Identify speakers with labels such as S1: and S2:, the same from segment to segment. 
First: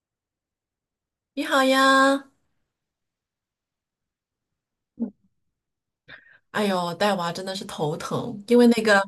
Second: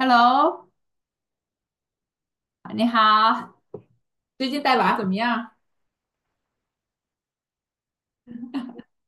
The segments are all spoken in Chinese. S1: Hello，
S2: 你好呀。
S1: 你好，最近带娃怎么样？
S2: 哎呦，带娃真的是头疼，因为那个，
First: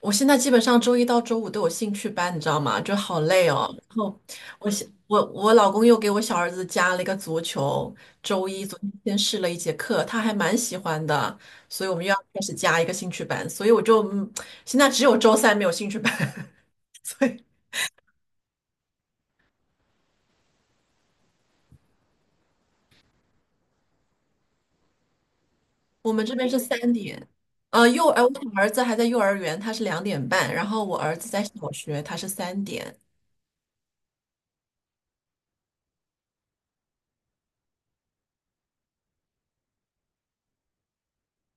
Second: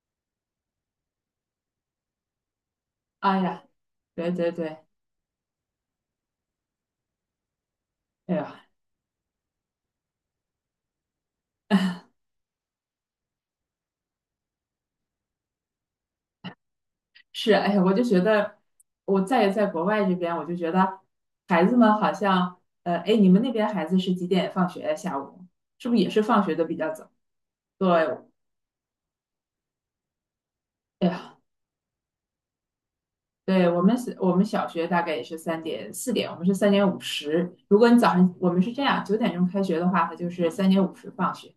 S2: 我现在基本上周一到周五都有兴趣班，你知道吗？就好
S1: 哎
S2: 累
S1: 呀，
S2: 哦。然后
S1: 对对
S2: 我
S1: 对，
S2: 小我我老公又给我小儿子加了一个足球。
S1: 哎
S2: 周一
S1: 呀，
S2: 昨天先试了一节课，他还蛮喜欢的，所以我们又要开始加一个兴趣班，所以我就现在只有周三没有兴趣班。所以
S1: 是，哎呀，我就觉得我在国外这边，我就觉得孩子们好像，哎，你们那边孩子是几点放学呀？下午是不是也
S2: 我
S1: 是
S2: 们这
S1: 放
S2: 边
S1: 学
S2: 是
S1: 的比较
S2: 三
S1: 早？
S2: 点。
S1: 对，
S2: 我小儿子还在幼儿园，他是2点半，然后我
S1: 哎
S2: 儿子
S1: 呀，
S2: 在小学，他是三点。
S1: 对我们是，我们小学大概也是3点4点，我们是三点五十。如果你早上我们是这样，9点钟开学的话，它就是三点五十放学；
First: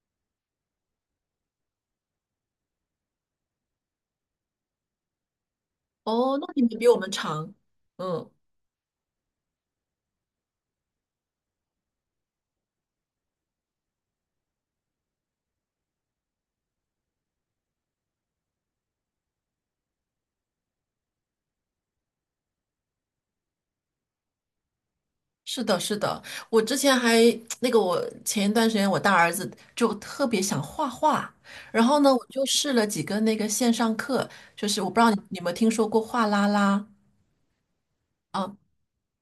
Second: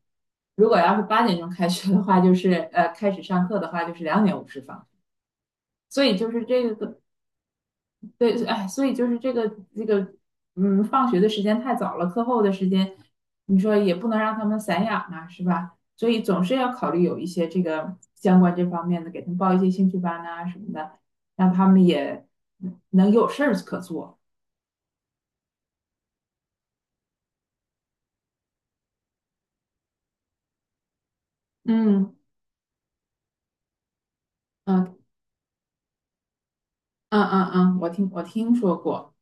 S1: 如果要是8点钟开学的话，就是开始上课的话，就是2:50放。所以就
S2: 哦，
S1: 是
S2: 那你们
S1: 这
S2: 比我
S1: 个，
S2: 们长。嗯，
S1: 对，哎，所以就是这个，嗯，放学的时间太早了，课后的时间，你说也不能让他们散养啊，是吧？所以总是要考虑有一些这个相关这方面的，给他们报一些兴趣班啊什么的，让他们也能有事儿可做。
S2: 是的，是的。我之前还 我前一段时间我大儿子就特别想画画。然后呢，
S1: 嗯
S2: 我就试了几个那个线上课，就是我不
S1: 嗯
S2: 知道你有没有听说过画啦啦。
S1: 嗯嗯嗯，我听说过，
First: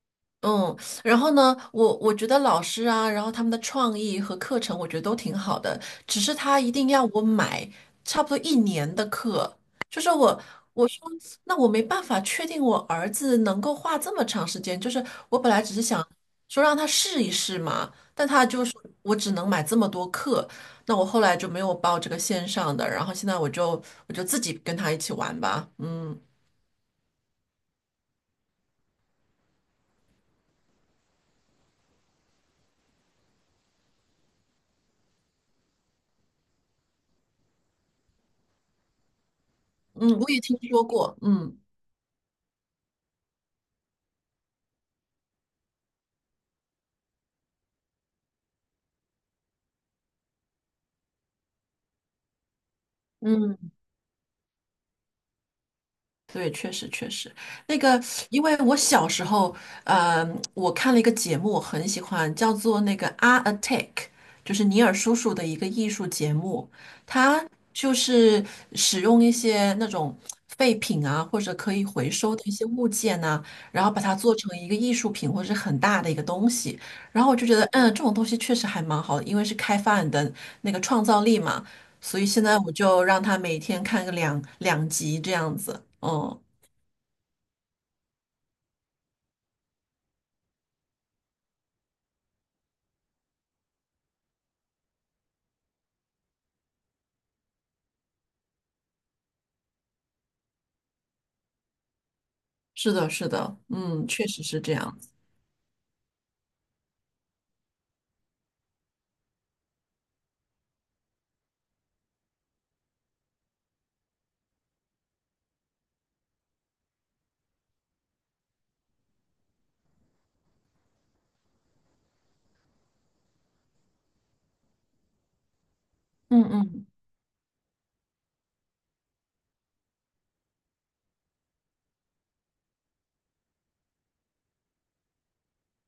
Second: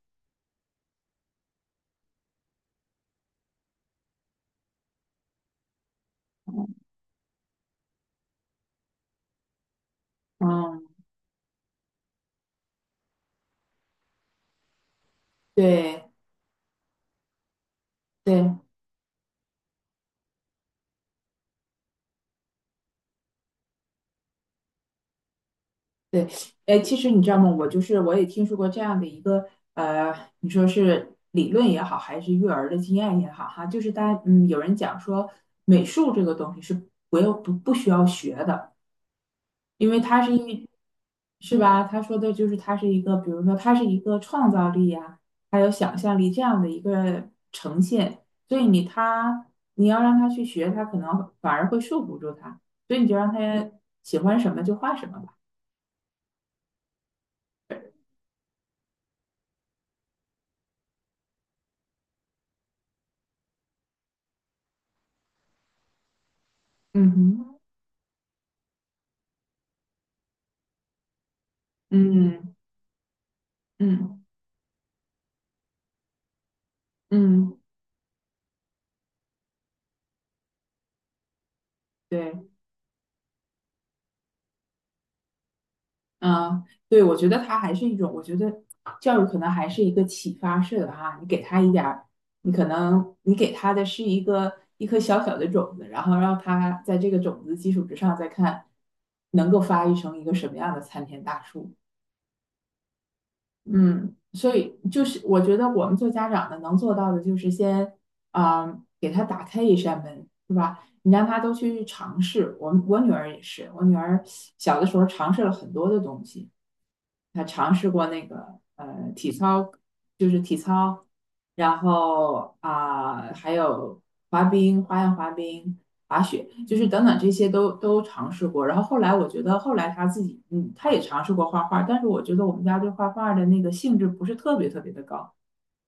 S2: 嗯。然后呢，我觉得老师啊，然后他们的创意和课程，我觉得都挺好的。只是他一定要我买差不多一年的课。就是我
S1: 嗯，
S2: 我说那我没办法确定我儿子能够画这么长时间，就是我本来只是
S1: 对
S2: 想说让他试一试嘛，但他
S1: 对，
S2: 就是我只能买这么多课。那我后来就没有报这个线上的，然后现在我就我就自己跟他一起玩吧。嗯
S1: 对，哎，其实你知道吗？我就是我也听说过这样的一个呃，你说是理论也好，还是育儿的经验也好，哈，就是大家有人讲说美术这个东西是不需要学的，因为
S2: 嗯，
S1: 它
S2: 我
S1: 是
S2: 也听
S1: 一
S2: 说过，
S1: 是
S2: 嗯。
S1: 吧？他说的就是它是一个，比如说它是一个创造力呀、还有想象力这样的一个呈现，所以你要让他去学，他可能反而会束缚住他，所以你就让他
S2: 嗯。
S1: 喜欢什么就画什么吧。
S2: 对，确实确实。那个，因为我小时候，嗯，我看了一个节目，我很喜欢，叫做那个《Art Attack》,就是尼尔叔叔的一个艺术节目。
S1: 嗯
S2: 他
S1: 哼。
S2: 就是使用一些那种废品啊，或者可以回收的一
S1: 嗯，
S2: 些物件呐、然后把它
S1: 嗯
S2: 做成一个艺术品或者是很大的一个东西。然后我就觉
S1: 嗯，
S2: 得，嗯，这种东西确实还蛮好的，因为是开发你的那个创造力嘛。所以现
S1: 对，
S2: 在我就让他每天看个两集这样子。嗯。
S1: 嗯，对，我觉得它还是一种，我觉得教育可能还是一个启发式的哈，你给他一点儿，你可能你给他的是一颗小小的种子，然后让他在这个种子基础之上再看能够发育成一个什么样的参天大树。
S2: 是的，是的，嗯，
S1: 嗯，
S2: 确实
S1: 所
S2: 是这
S1: 以
S2: 样
S1: 就
S2: 子。
S1: 是我觉得我们做家长的能做到的，就是先啊、给他打开一扇门，是吧？你让他都去尝试。我女儿也是，我女儿小的时候尝试了很多的东西，她尝试过那个体操，就是体操，然后啊、还有滑冰，花样滑冰，滑
S2: 嗯
S1: 雪，就
S2: 嗯，
S1: 是等等这些都尝试过。然后后来我觉得，后来他自己，他也尝试过画画，但是我觉得我们家对画画的那个兴致不是特别特别的高。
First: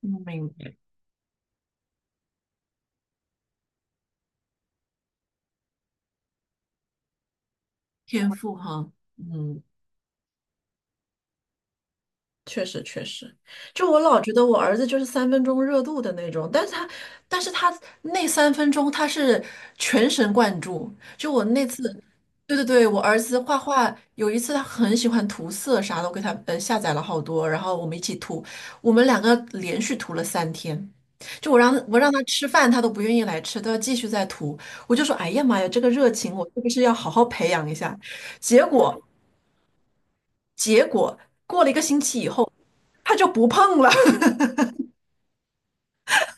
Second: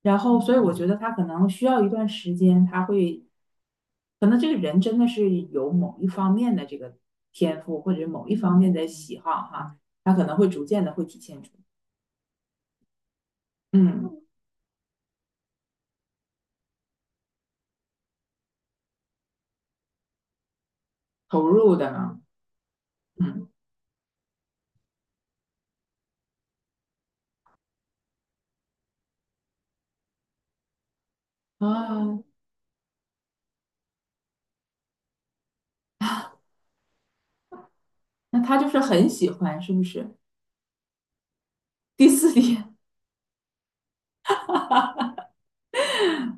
S1: 然
S2: 嗯，
S1: 后，
S2: 明
S1: 所以我
S2: 白。
S1: 觉得他可能需要一段时间，他会，可能这个人真的是有某一方面的这个天赋，或者是某
S2: 天
S1: 一
S2: 赋
S1: 方面的
S2: 哈，
S1: 喜好
S2: 嗯。
S1: 哈，他可能会逐渐的会体现出，
S2: 确实确实。就我
S1: 嗯，
S2: 老觉得我儿子就是三分钟热度的那种，但是他，但是他那三分钟他是全神贯注。就我
S1: 投
S2: 那
S1: 入
S2: 次，
S1: 的呢，
S2: 对对对，我儿子
S1: 嗯
S2: 画画，有一次他很喜欢涂色啥的，我给他下载了好多，然后我们一起涂。我们两个连续涂了3天。就我让
S1: 啊，
S2: 他吃饭，他都不愿意来吃，都要继续再涂。我就说，哎呀妈呀，这个热情我是不是要好好培养一下？
S1: 那他
S2: 结
S1: 就是
S2: 果
S1: 很喜欢，是不是？
S2: 结果过了一个星
S1: 第
S2: 期以
S1: 四
S2: 后，
S1: 点，
S2: 他就不碰了。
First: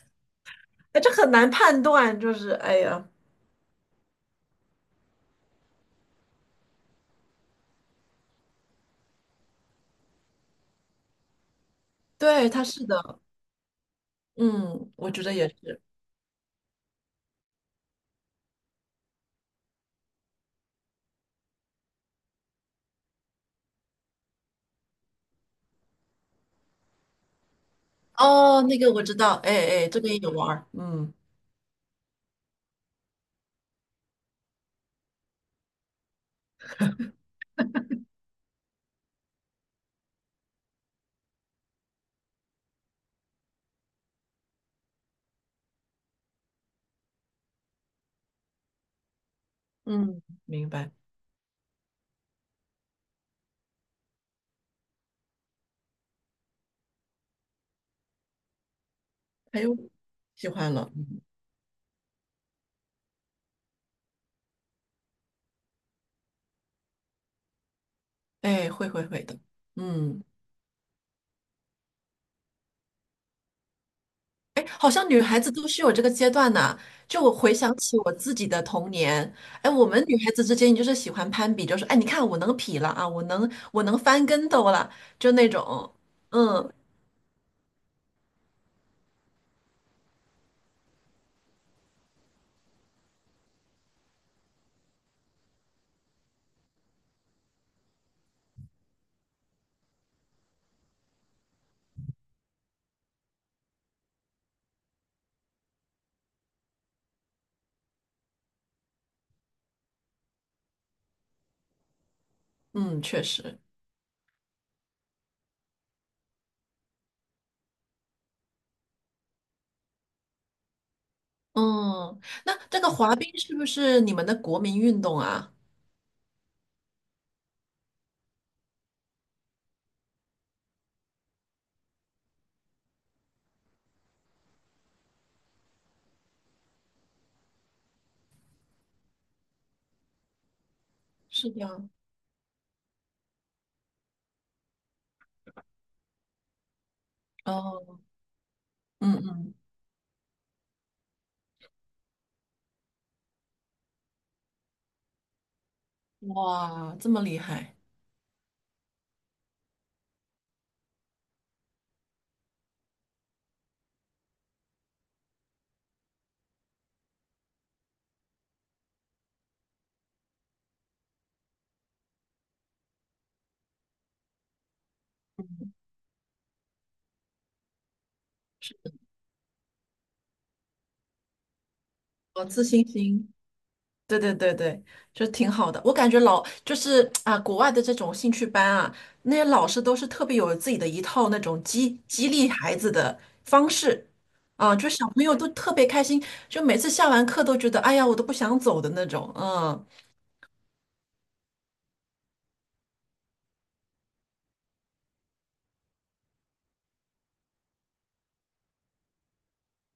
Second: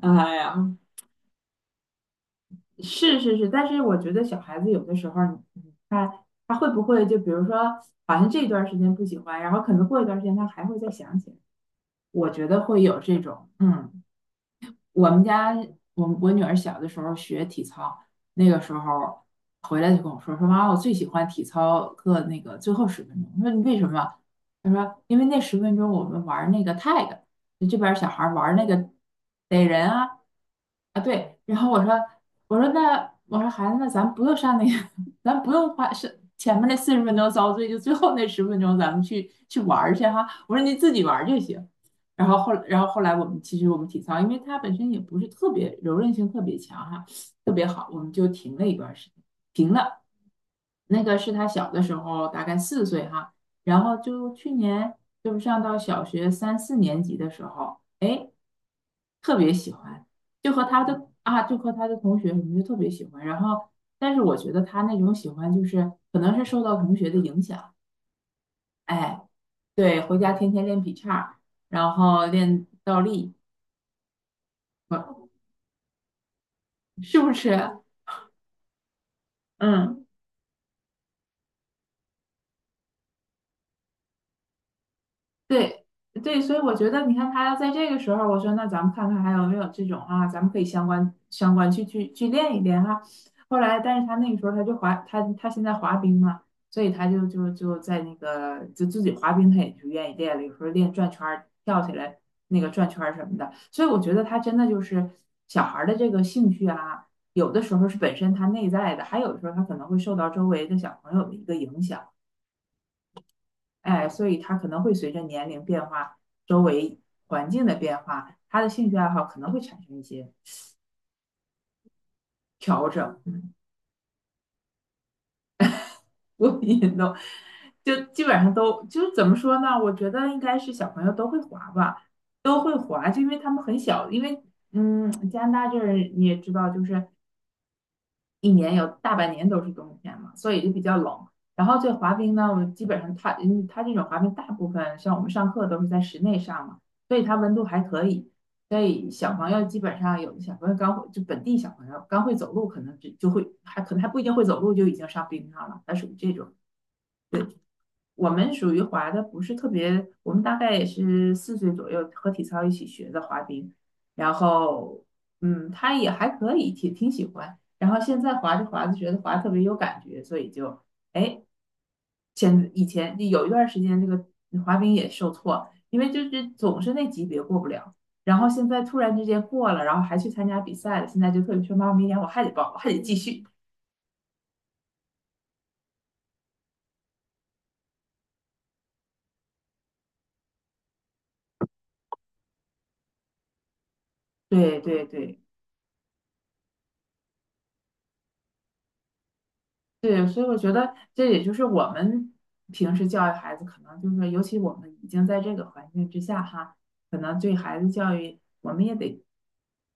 S1: 哎呀。
S2: 这很难判断。就是哎呀，
S1: 是是是，但是我觉得小孩子有的时候儿，你看他会不会就比如说，好像这段儿时间不喜欢，然后可能过一段儿时间他还会再想起来，我觉
S2: 对，
S1: 得
S2: 他
S1: 会
S2: 是
S1: 有这
S2: 的。
S1: 种，嗯。
S2: 嗯，
S1: 我
S2: 我
S1: 们
S2: 觉得也
S1: 家
S2: 是。
S1: 我女儿小的时候学体操，那个时候回来就跟我说妈，我最喜欢体操课那个最后十分钟。我说你为什么？他说因为那十分钟我们玩那个 tag，就这边小孩玩
S2: 哦，
S1: 那
S2: 那
S1: 个
S2: 个我知道。哎
S1: 逮人
S2: 哎，这个也
S1: 啊
S2: 有玩儿。
S1: 啊
S2: 嗯
S1: 对。然后我说孩子那咱不用上那个，咱不用花前面那40分钟遭罪，就最后那十分钟咱们去玩儿去哈。我说你自己玩儿就行。然后后来我们其实我们体操，因为它本身也不是特别柔韧性特别强哈，特别好，我们就停了一段时间，停了。
S2: 嗯，明白。
S1: 那个是他小的时候，大概四岁哈，然后就去年就是上到小学三四年级的时候，哎，特别
S2: 还
S1: 喜
S2: 有
S1: 欢，
S2: 喜欢了。
S1: 就和他的同学什么就特别喜欢。然后，但是我觉得他那种喜欢就是可能是受到同学的影响，
S2: 哎，会会会
S1: 哎，
S2: 的。
S1: 对，回
S2: 嗯。
S1: 家天天练劈叉然后练倒立。
S2: 哎，好像女孩子都是有这个阶段呐、
S1: 是
S2: 就
S1: 不
S2: 我回想
S1: 是？
S2: 起我自己的童年，哎，我们
S1: 嗯
S2: 女孩子之间就是喜欢攀比，就是哎，你看我能劈了啊，我能翻跟斗了，就那
S1: 对
S2: 种。
S1: 对，所以
S2: 嗯
S1: 我觉得，你看他要在这个时候，我说那咱们看看还有没有这种啊，咱们可以相关去练一练哈。后来，但是他那个时候他现在滑冰嘛，所以他就在那个就自己滑冰，他也就愿意练了，有时候练转圈儿、跳起来那个转圈儿什么的。所以我觉得他真的就是小孩儿的这个兴趣啊，有的时候是本身他内在的，还有的时候他可能会受到周围的小朋友的一个影响。
S2: 嗯，确实。
S1: 哎，所以他可能会随着年龄变化、周围环境的变化，他的兴趣爱好可能会产生一些
S2: 嗯，那这
S1: 调
S2: 个滑
S1: 整，
S2: 冰是不是你们的国民运动啊？
S1: 所以都就基本上都就怎么说呢？我觉得应该是小朋友都会滑吧，都会滑，就因为他们很小，因为加拿大这儿你也知道，就是一年有大半年都是冬天嘛，所以就比较冷。
S2: 是
S1: 然后
S2: 的。
S1: 这滑冰呢，我基本上它这种滑冰大部分像我们上课都是在室内上嘛，所以它温度还
S2: 哦。
S1: 可以。所以
S2: 嗯
S1: 小朋
S2: 嗯，
S1: 友基本上有的小朋友刚会，就本地小朋友刚会走路，可能就会还可能还不一定会走路就已经上冰上了，它属于这种。
S2: 哇，这么厉害。
S1: 我们属于滑的不是特别，我们大概也是四岁左右和体操一起学的滑冰，然后他也还可以，挺喜欢。然后现在滑着滑着觉得滑特别有感觉，所以就哎，以前有一段时间这个滑冰也受挫，因为就是总是那级别过不了。然后现在突然之间过了，然后还去参加比赛了，现在就特别说妈妈，明年我还
S2: 哦，
S1: 得
S2: 自
S1: 报，我
S2: 信
S1: 还得继
S2: 心。
S1: 续。
S2: 对对对对，就挺好的。我感觉老就是啊，国外的这种兴趣班啊，那些老师都是特别有自己的一套那种激励孩子的方式啊，
S1: 对
S2: 就
S1: 对
S2: 小朋友
S1: 对。
S2: 都特别开心，就每次下完课都觉得哎呀，我都不想走的那种。嗯。
S1: 对，所以我觉得这也就是我们平时教育孩子，可能就是说，尤其我们已经在这个环境之下哈，可能对孩子教育，我们也得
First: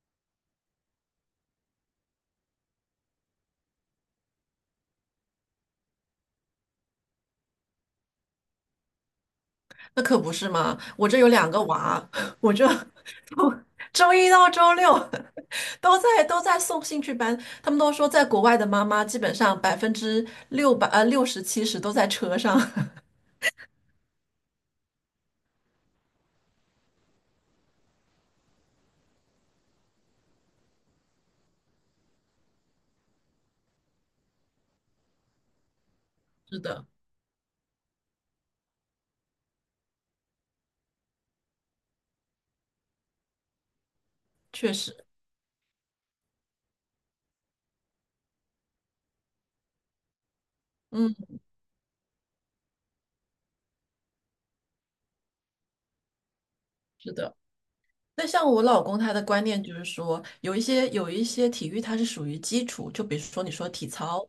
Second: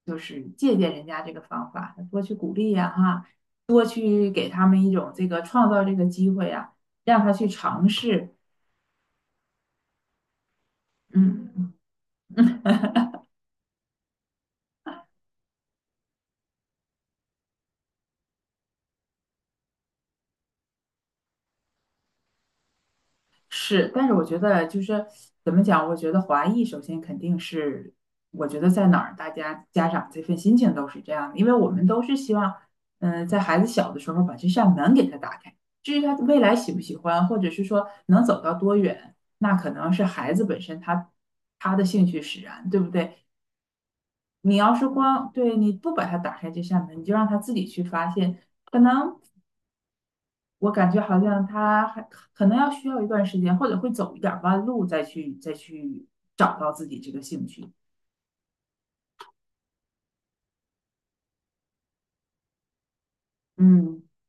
S1: 就是借鉴人家这个方法，多去鼓励呀哈，多去给他们一种这个创造这个机会呀，让他去尝试，
S2: 那可不是嘛！我这有两个
S1: 嗯。
S2: 娃，我就从周一到周六都在送兴趣班。他们都说，在国外的妈妈基本上百分之六十七十都在车上。
S1: 是，但是我觉得就是怎么讲？我觉得华裔首先肯定是，我觉得在哪儿，大家家长这份心情都是这样的，因为我们都是希望，在孩子小的时候把这扇门给他打开，至于他未 来
S2: 是
S1: 喜不
S2: 的，
S1: 喜欢，或者是说能走到多远，那可能是孩子本身他的兴趣使然，对不对？你
S2: 确
S1: 要是
S2: 实，
S1: 光对你不把他打开这扇门，你就让他自己去发现，可能。我感觉
S2: 嗯，
S1: 好像他还可能需要一段时间，或者会走一点弯路，再去找到自己这
S2: 是
S1: 个
S2: 的。
S1: 兴趣。
S2: 那像我老公他的观念就是说，有一些体育它是属于基础，就比如说你说体
S1: 嗯
S2: 操，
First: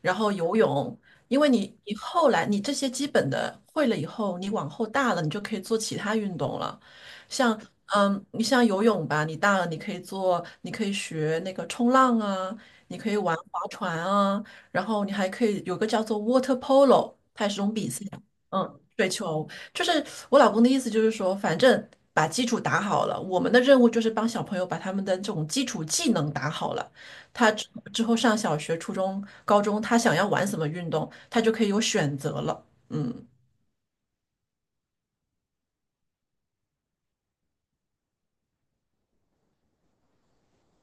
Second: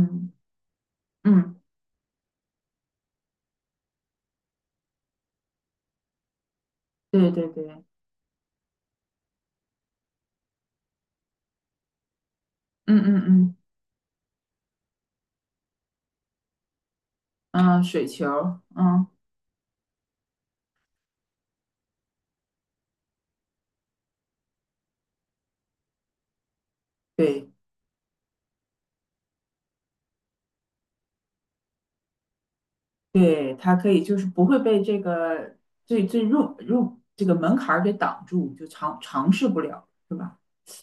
S2: 然后游泳。因为
S1: 嗯，
S2: 你后来你这些基本的会了以后，你往后大了你就可以做其他运动了。
S1: 对对
S2: 像
S1: 对，
S2: 嗯，你像游泳吧，你大了你可以做，你可以学那个冲浪啊，
S1: 嗯
S2: 你可以
S1: 嗯
S2: 玩
S1: 嗯
S2: 划船啊，然后你还可以有个叫做 water polo,它也是种
S1: 嗯，
S2: 比赛，
S1: 水球
S2: 嗯，
S1: 嗯，
S2: 水球。就是我老公的意思，就是说，反正把基础打好了，我们的任务就是帮小朋友把他们的这种基础技能打好了。
S1: 对
S2: 他之之后上小学、初中、高中，他想要玩什么运动，他就可以有选择了。嗯
S1: 对，他可以就是不会被这个最入这个门槛儿给挡住，就尝试不了，是吧？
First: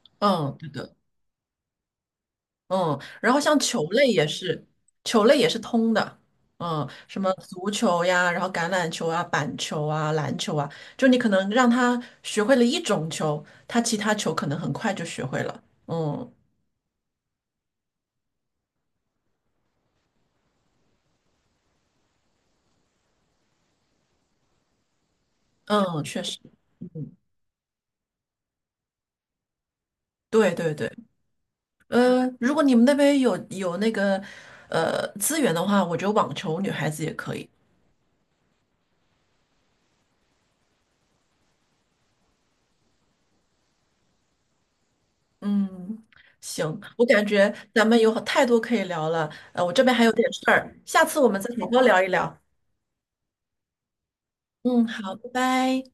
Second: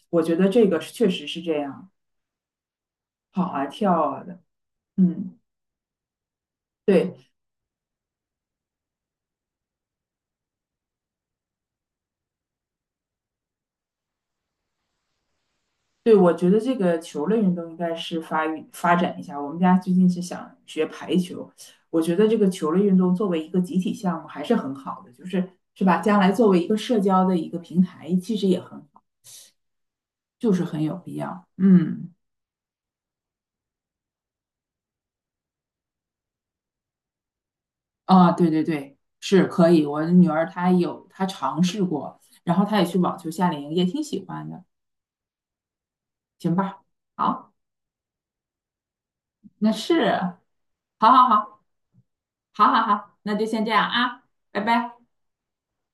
S1: 我觉得
S2: 嗯
S1: 这
S2: 对
S1: 个是
S2: 的。
S1: 确实是这样，
S2: 嗯，然后
S1: 跑
S2: 像
S1: 啊
S2: 球
S1: 跳
S2: 类
S1: 啊
S2: 也
S1: 的，
S2: 是，球
S1: 嗯，
S2: 类也是通的。嗯，什
S1: 对。
S2: 么足球呀，然后橄榄球啊、板球啊、篮球啊，就你可能让他学会了一种球，他其他球可能很快就学会了。
S1: 对，我
S2: 嗯
S1: 觉得这个球类运动应该是发育发展一下。我们家最近是想学排球，我觉得这个球类运动作为一个集体项目还是很好的，是吧？
S2: 嗯，
S1: 将
S2: 确
S1: 来
S2: 实。
S1: 作为一个社交的一个平台，其实也很好，就
S2: 对
S1: 是
S2: 对
S1: 很
S2: 对，
S1: 有必要。嗯，
S2: 呃，如果你们那边有那个资源的话，我觉得网球女孩子也可以。
S1: 啊，对对对，是可以。我的女儿她尝试过，然后她也去网球夏令营，也挺喜欢的。
S2: 嗯，
S1: 行
S2: 行，
S1: 吧，
S2: 我感觉
S1: 好，
S2: 咱们有太多可以聊了，呃，
S1: 那
S2: 我这边还
S1: 是，
S2: 有点事儿，下
S1: 好
S2: 次
S1: 好
S2: 我们再
S1: 好，
S2: 好好聊一聊。
S1: 好好好，那就先这样啊，拜
S2: 嗯，
S1: 拜。
S2: 好，拜拜。